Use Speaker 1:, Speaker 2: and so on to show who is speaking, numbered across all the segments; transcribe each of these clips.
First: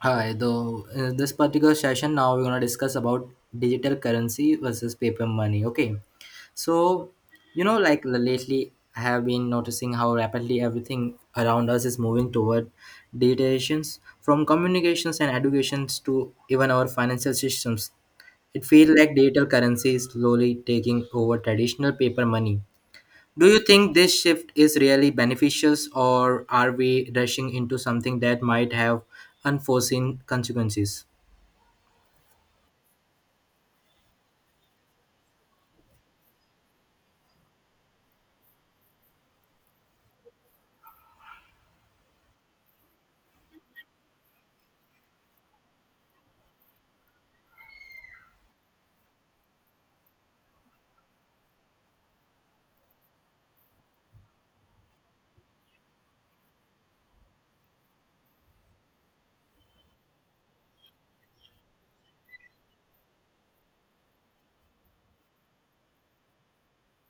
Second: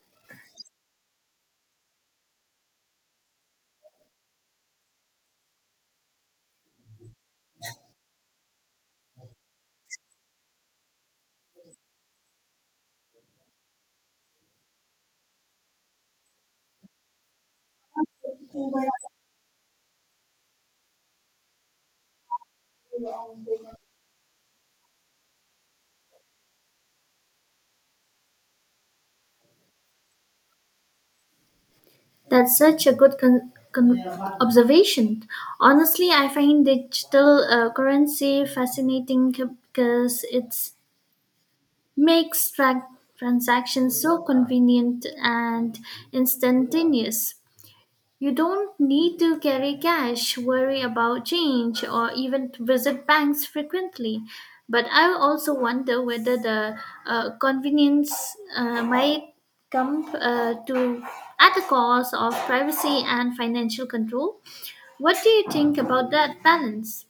Speaker 1: Hi, though in this particular session now we're gonna discuss about digital currency versus paper money. Okay, so, like lately I have been noticing how rapidly everything around us is moving toward digitizations, from communications and educations to even our financial systems. It feels like digital currency is slowly taking over traditional paper money. Do you think this shift is really beneficial, or are we rushing into something that might have unforeseen consequences?
Speaker 2: That's such a good observation. Honestly, I find digital currency fascinating because it makes transactions so convenient and instantaneous. You don't need to carry cash, worry about change, or even visit banks frequently. But I also wonder whether the convenience might come to at the cost of privacy and financial control. What do you think about that balance?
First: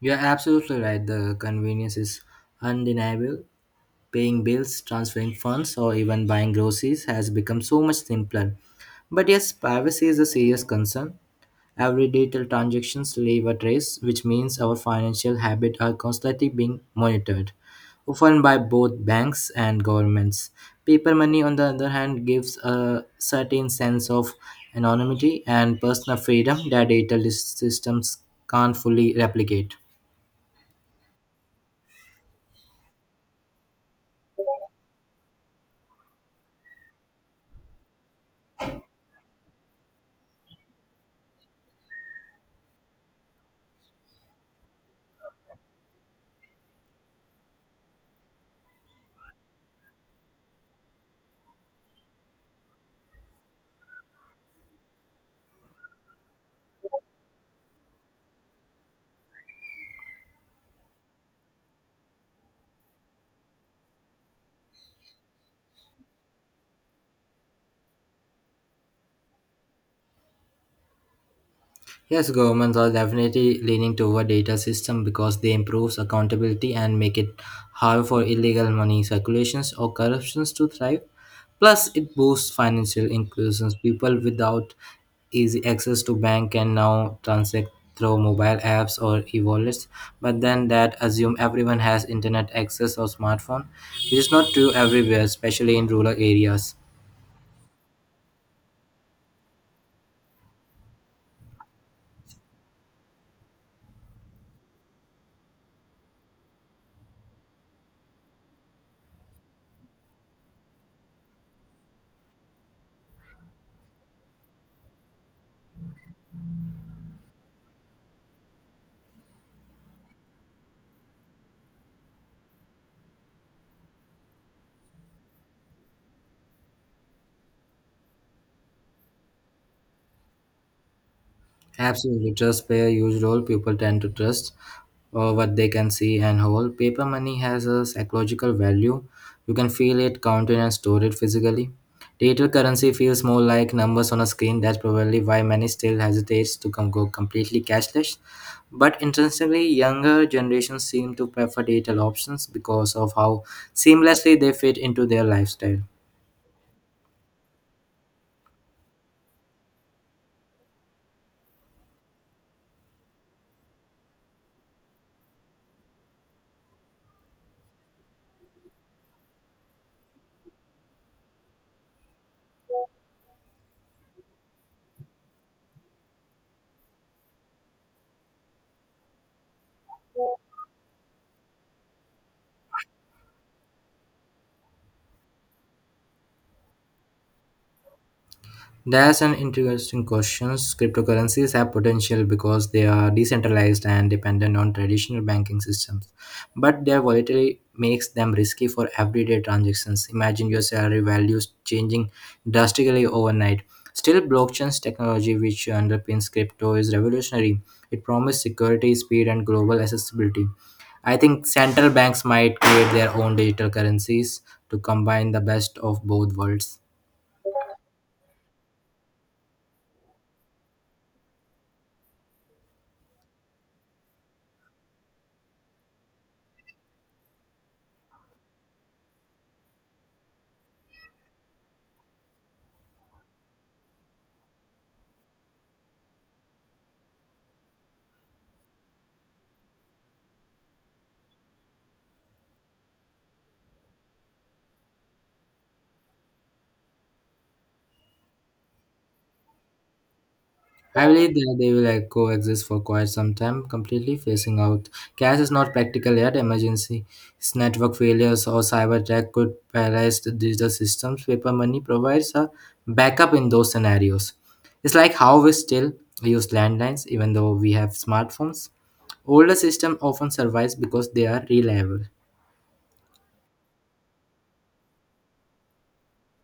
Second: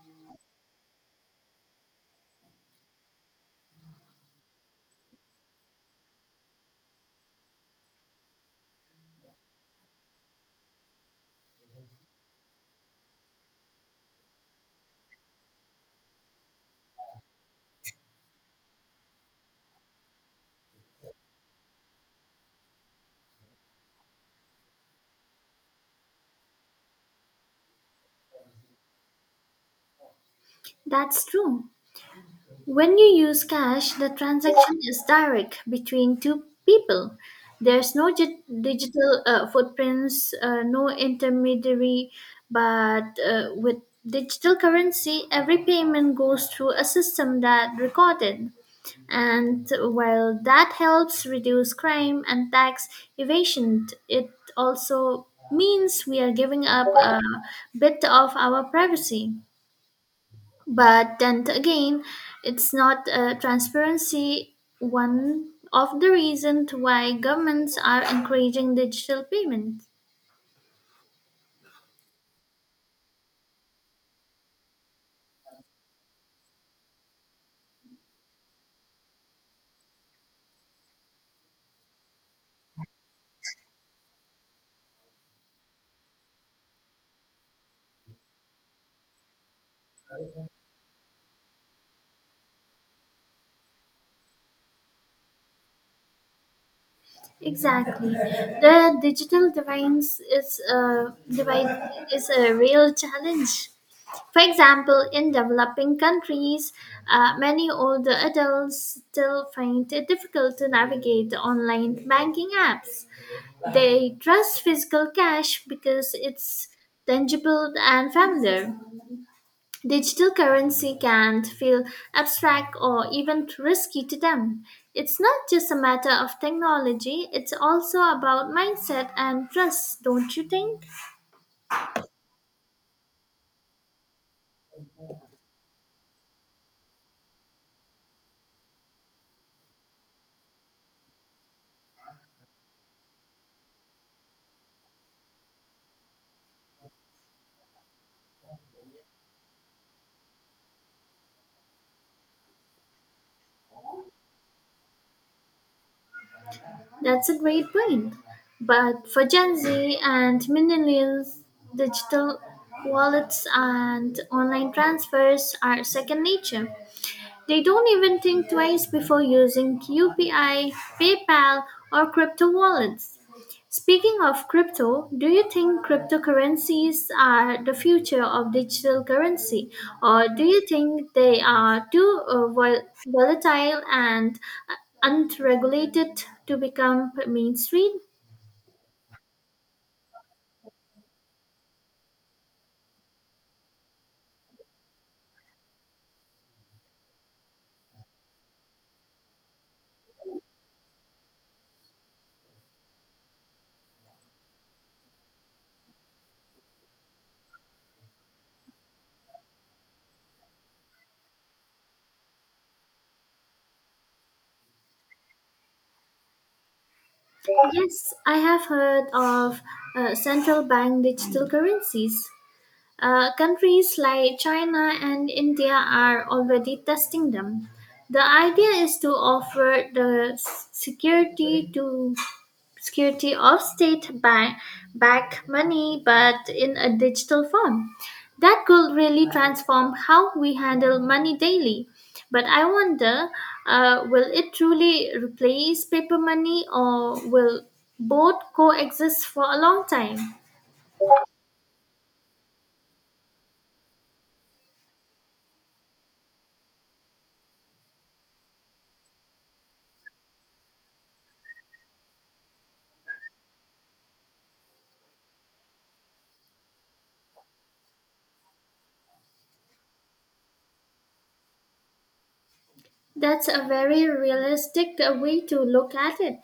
Speaker 1: You're absolutely right. The convenience is undeniable. Paying bills, transferring funds, or even buying groceries has become so much simpler. But yes, privacy is a serious concern. Every detailed transactions leave a trace, which means our financial habits are constantly being monitored, often by both banks and governments. Paper money, on the other hand, gives a certain sense of anonymity and personal freedom that digital systems can't fully replicate.
Speaker 2: That's true. When you use cash, the transaction is direct between two people. There's digital footprints, no intermediary, but with digital currency, every payment goes through a system that recorded. And while that helps reduce crime and tax evasion, it also means we are giving up a bit of our privacy. But then again, it's not transparency one of the reasons why governments are encouraging digital payments.
Speaker 1: Yes, governments are definitely leaning toward data system because they improves accountability and make it hard for illegal money circulations or corruptions to thrive. Plus, it boosts financial inclusions. People without easy access to bank can now transact through mobile apps or e-wallets. But then that assume everyone has internet access or smartphone, which is not true everywhere, especially in rural areas.
Speaker 2: Exactly, the digital divines is a divide is a real challenge. For example, in developing countries, many older adults still find it difficult to navigate online banking apps. They trust physical cash because it's tangible and familiar. Digital currency can feel abstract or even risky to them. It's not just a matter of technology, it's also about mindset and trust, don't you think?
Speaker 1: Absolutely, trust play a huge role. People tend to trust what they can see and hold. Paper money has a psychological value. You can feel it, count it, and store it physically. Digital currency feels more like numbers on a screen. That's probably why many still hesitate to go completely cashless. But interestingly, younger generations seem to prefer digital options because of how seamlessly they fit into their lifestyle.
Speaker 2: That's a great point. But for Gen Z and millennials, digital wallets and online transfers are second nature. They don't even think twice before using UPI, PayPal, or crypto wallets. Speaking of crypto, do you think cryptocurrencies are the future of digital currency, or do you think they are too volatile and uh, unregulated to become mainstream?
Speaker 1: That's an interesting question. Cryptocurrencies have potential because they are decentralized and dependent on traditional banking systems, but their volatility makes them risky for everyday transactions. Imagine your salary values changing drastically overnight. Still, blockchain's technology, which underpins crypto, is revolutionary. It promises security, speed, and global accessibility. I think central banks might create their own digital currencies to combine the best of both worlds.
Speaker 2: Yes, I have heard of central bank digital currencies. Countries like China and India are already testing them. The idea is to offer the security to security of state bank back money but in a digital form. That could really transform how we handle money daily. But I wonder, will it truly replace paper money or will both coexist for a long time?
Speaker 1: I believe that they will, like, coexist for quite some time, completely phasing out. Cash is not practical yet. Emergency, network failures, or cyber attack could paralyze the digital systems. Paper money provides a backup in those scenarios. It's like how we still use landlines, even though we have smartphones. Older systems often survive because they are reliable.
Speaker 2: That's a very realistic way to look at it.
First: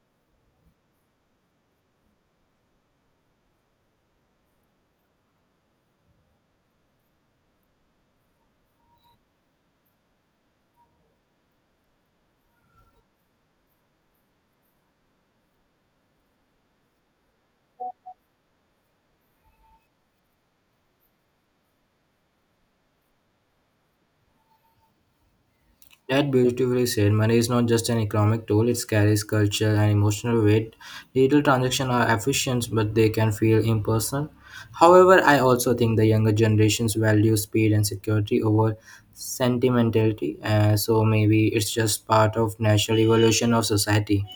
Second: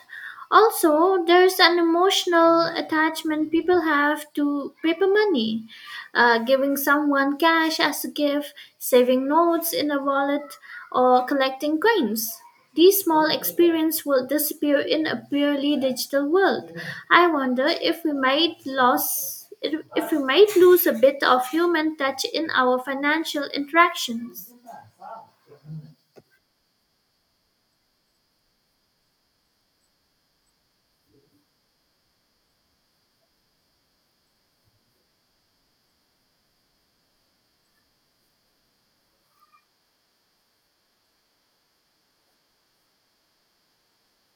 Speaker 2: Also, there's an emotional attachment people have to paper money. Giving someone cash as a gift, saving notes in a wallet, or collecting coins. These small experiences will disappear in a purely digital world. I wonder if we might lose If we might lose a bit of human touch in our financial interactions.
Speaker 1: That beautifully said, money is not just an economic tool, it carries cultural and emotional weight. Digital transactions are efficient, but they can feel impersonal. However, I also think the younger generations value speed and security over sentimentality, so maybe it's just part of natural evolution of society.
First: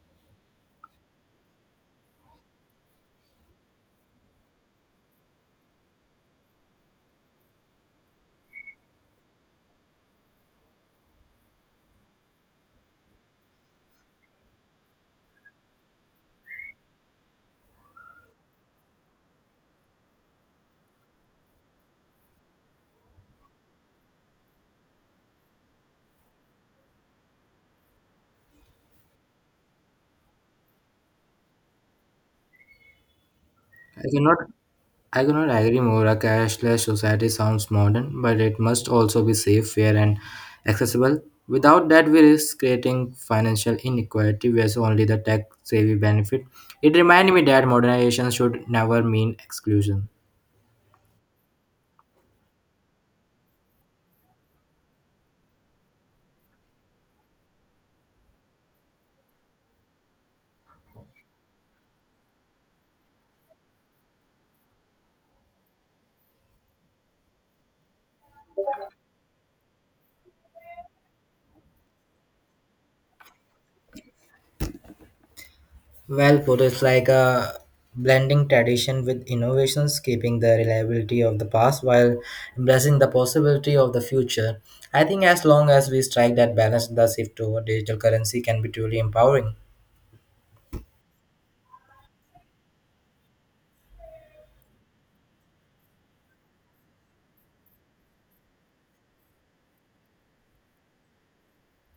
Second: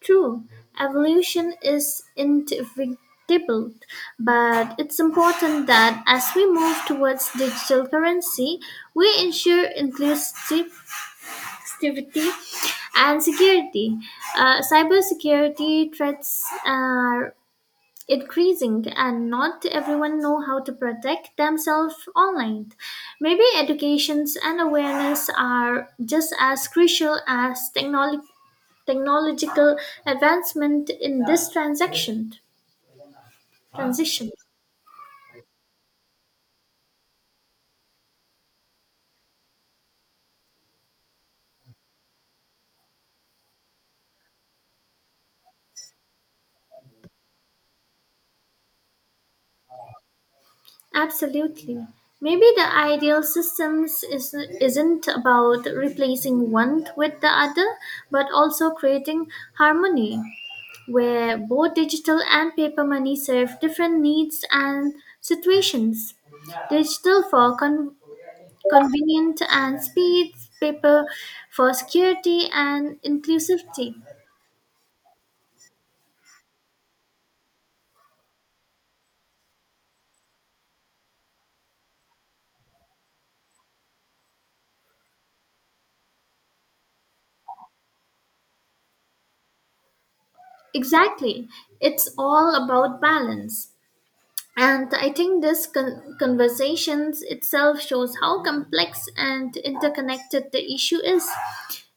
Speaker 2: True, evolution is inevitable, but it's important that as we move towards digital currency, we ensure inclusivity and security. Cybersecurity threats are increasing and not everyone know how to protect themselves online, maybe educations and awareness are just as crucial as technology technological advancement in this transaction
Speaker 1: I
Speaker 2: transition.
Speaker 1: cannot I cannot agree more. A cashless society sounds modern, but it must also be safe, fair, and accessible. Without that, we risk creating financial inequality where so only the tech savvy benefit. It reminds me that modernization should never mean exclusion.
Speaker 2: Absolutely, maybe the isn't about replacing one with the other but also creating harmony where both digital and paper money serve different needs and situations. Digital for convenient and speed, paper for security and inclusivity.
Speaker 1: Well put, it's like a blending tradition with innovations, keeping the reliability of the past while embracing the possibility of the future. I think as long as we strike that balance, the shift toward digital currency can be truly empowering.
Speaker 2: Exactly. It's all about balance. And I think this conversation itself shows how complex and interconnected the issue is.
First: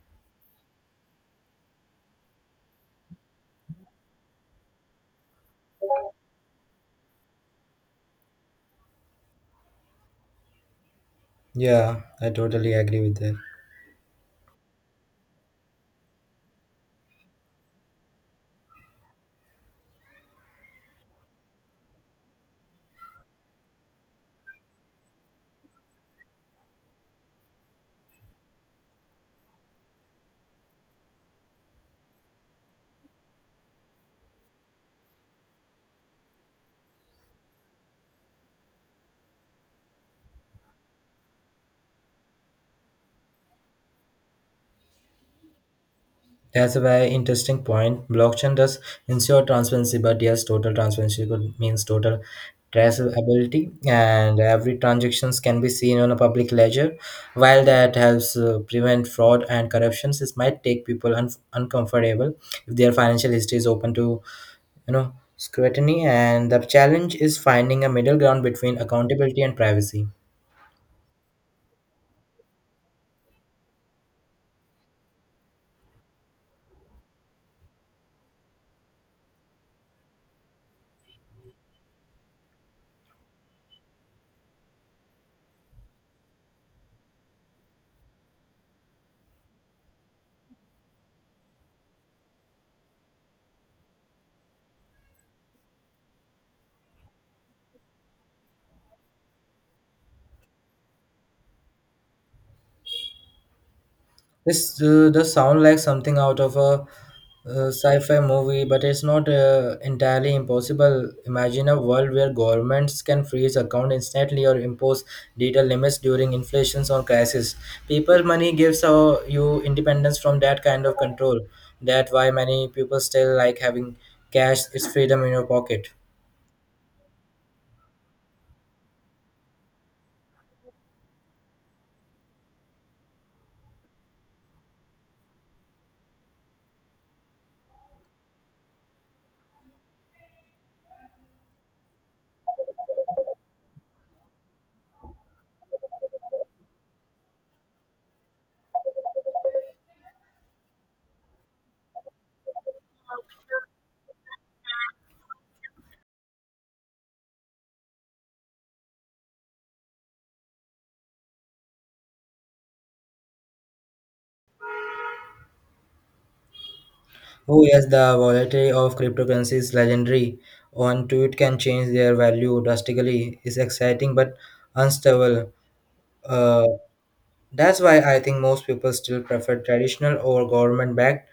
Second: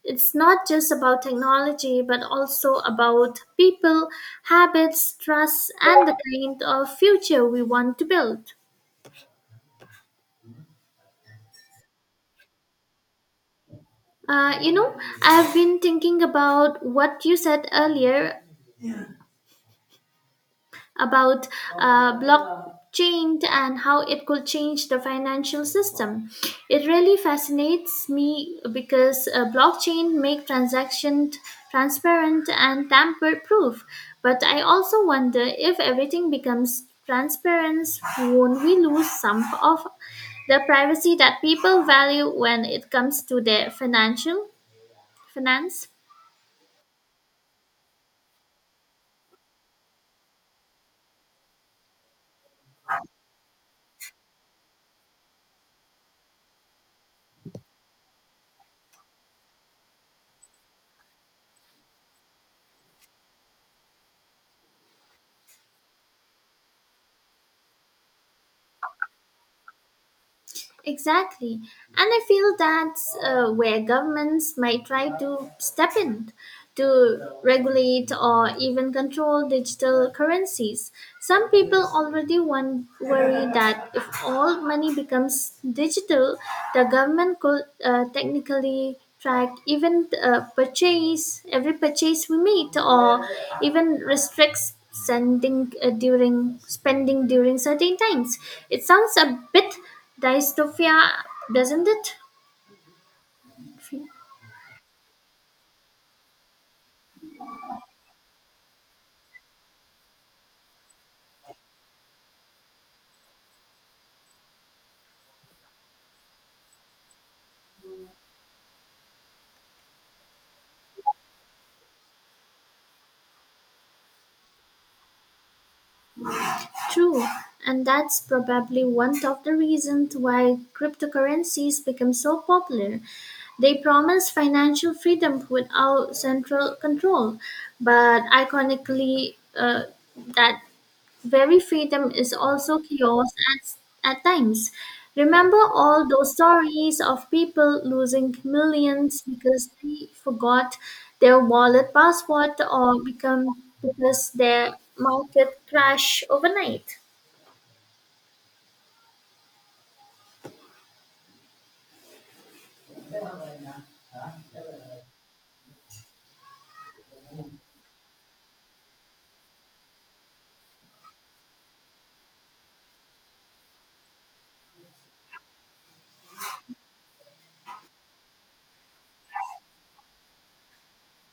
Speaker 2: It's not just about technology, but also about people, habits, trust, and the kind of future we want to build.
Speaker 1: Yeah, I totally agree with that.
Speaker 2: Uh, you know, I have been thinking about what you said earlier about blockchain and how it could change the financial system. It really fascinates me because blockchain make transactions transparent and tamper proof. But I also wonder if everything becomes transparent, won't we lose some of the privacy that people value when it comes to their financial finance?
Speaker 1: That's a very interesting point. Blockchain does ensure transparency, but yes, total transparency could means total traceability, and every transactions can be seen on a public ledger. While that helps prevent fraud and corruptions, it might take people uncomfortable if their financial history is open to scrutiny. And the challenge is finding a middle ground between accountability and privacy.
Speaker 2: Exactly. And I feel that's where governments might try to step in to regulate or even control digital currencies. Some people already one worry that if all money becomes digital, the government could technically track even purchase every purchase we make or even restricts sending during spending during certain times. It sounds a bit Dystopia, doesn't it?
Speaker 1: This does sound like something out of a sci-fi movie, but it's not entirely impossible. Imagine a world where governments can freeze account instantly or impose data limits during inflations or crisis. Paper money gives you independence from that kind of control. That's why many people still like having cash. It's freedom in your pocket.
Speaker 2: True, and that's probably one of the reasons why cryptocurrencies become so popular. They promise financial freedom without central control, but iconically, that very freedom is also chaos at times. Remember all those stories of people losing millions because they forgot their wallet password or become because their market crashed overnight.
Speaker 1: Oh yes, the volatility of cryptocurrency is legendary. One tweet can change their value drastically. It's exciting but unstable. Uh, that's why I think most people still prefer traditional over government-backed.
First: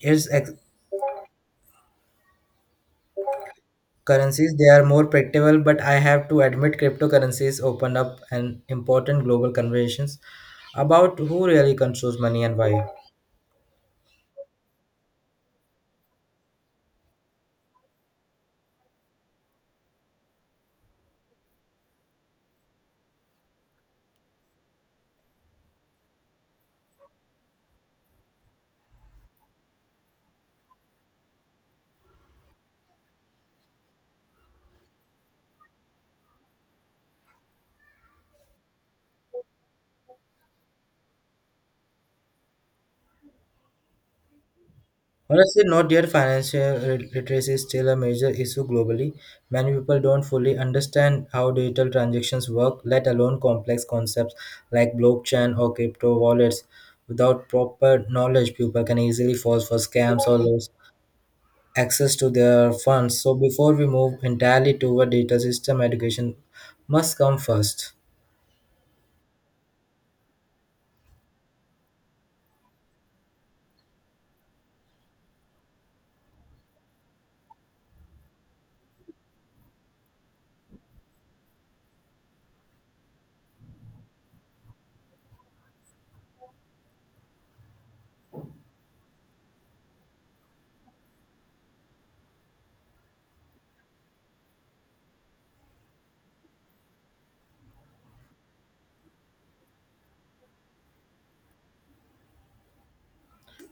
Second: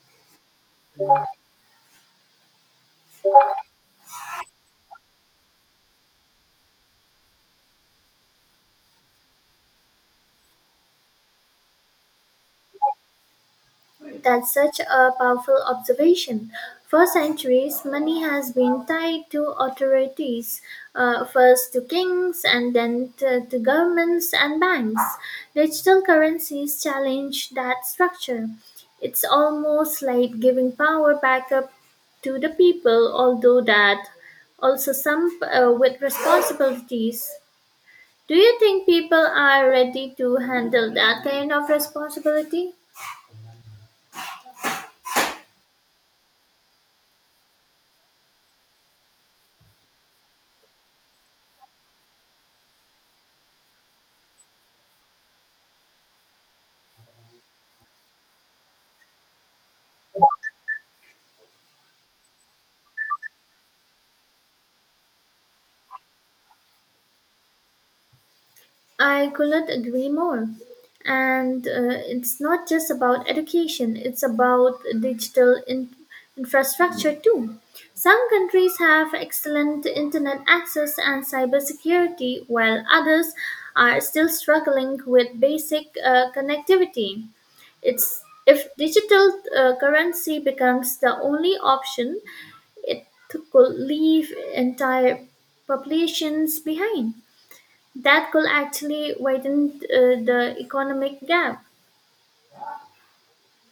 Speaker 1: It's currencies they are more predictable, but I have to admit cryptocurrencies open up an important global conversations about who really controls money and why.
Speaker 2: That's such a powerful observation. For centuries, money has been tied to authorities, first to kings and then to governments and banks. Digital currencies challenge that structure. It's almost like giving power back up to the people, although that also some with responsibilities. Do you think people are ready to handle that kind of responsibility?
Speaker 1: Honestly, not yet. Financial literacy is still a major issue globally. Many people don't fully understand how digital transactions work, let alone complex concepts like blockchain or crypto wallets. Without proper knowledge, people can easily fall for scams or lose access to their funds. So, before we move entirely toward data system, education must come first.
Speaker 2: I could not agree more. And it's not just about education, it's about digital infrastructure too. Some countries have excellent internet access and cybersecurity, while others are still struggling with basic connectivity. It's if digital currency becomes the only option, it could leave entire populations behind. That could actually widen the economic gap.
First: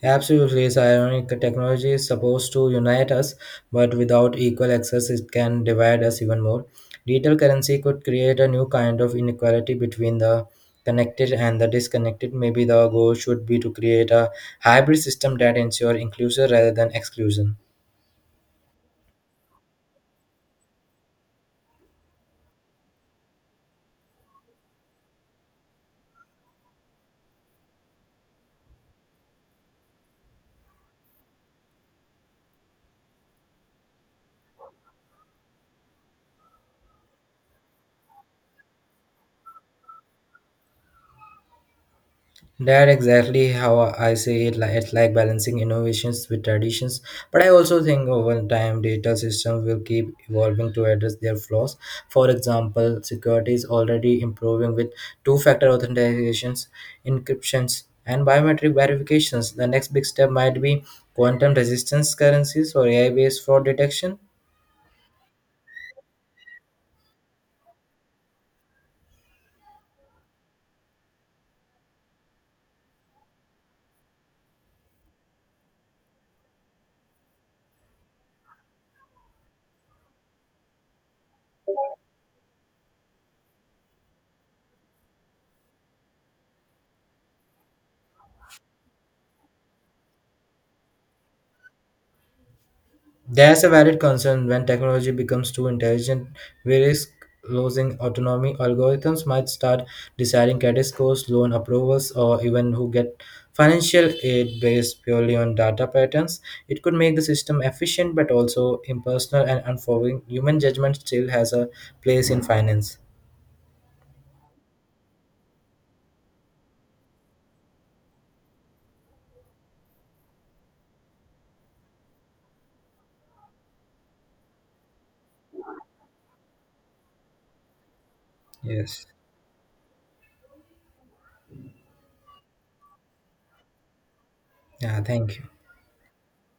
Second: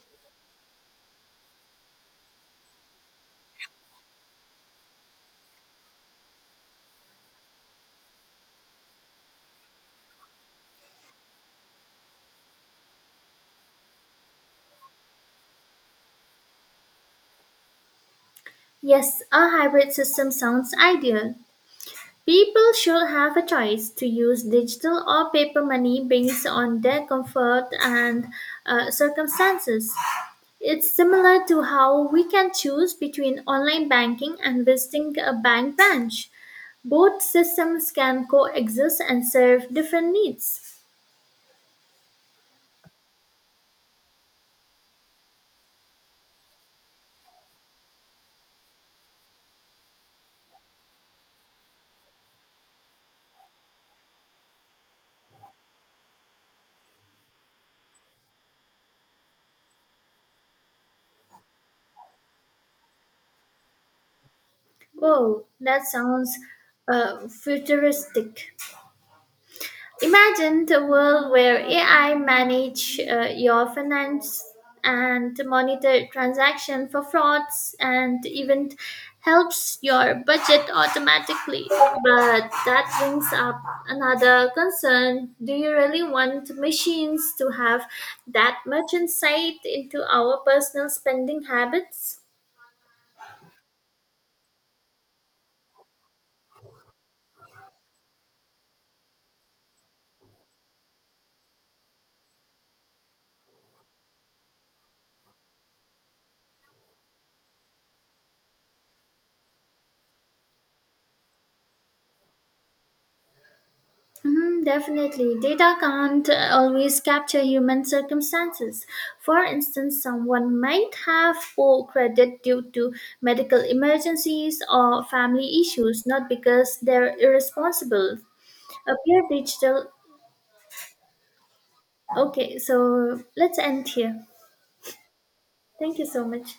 Speaker 1: Absolutely, it's ironic that technology is supposed to unite us, but without equal access, it can divide us even more. Digital currency could create a new kind of inequality between the connected and the disconnected. Maybe the goal should be to create a hybrid system that ensures inclusion rather than exclusion.
Speaker 2: Yes, a hybrid system sounds ideal. People should have a choice to use digital or paper money based on their comfort and circumstances. It's similar to how we can choose between online banking and visiting a bank branch. Both systems can coexist and serve different needs.
Speaker 1: That exactly how I say it. Like it's like balancing innovations with traditions. But I also think over time data systems will keep evolving to address their flaws. For example, security is already improving with two-factor authentications, encryptions, and biometric verifications. The next big step might be quantum resistance currencies or AI-based fraud detection.
Speaker 2: Whoa, that sounds futuristic. Imagine the world where AI manage your finance and monitor transaction for frauds and even helps your budget automatically. But that brings up another concern. Do you really want machines to have that much insight into our personal spending habits?
Speaker 1: There's a valid concern when technology becomes too intelligent, we risk losing autonomy. Algorithms might start deciding credit scores, loan approvals, or even who get financial aid based purely on data patterns. It could make the system efficient but also impersonal and unforgiving. Human judgment still has a place in finance.
Speaker 2: Mhm, definitely. Data can't always capture human circumstances. For instance, someone might have poor credit due to medical emergencies or family issues, not because they're irresponsible. A
Speaker 1: Yes.
Speaker 2: pure digital. Okay, so let's end here.
Speaker 1: Yeah, thank you.
Speaker 2: Thank you so much.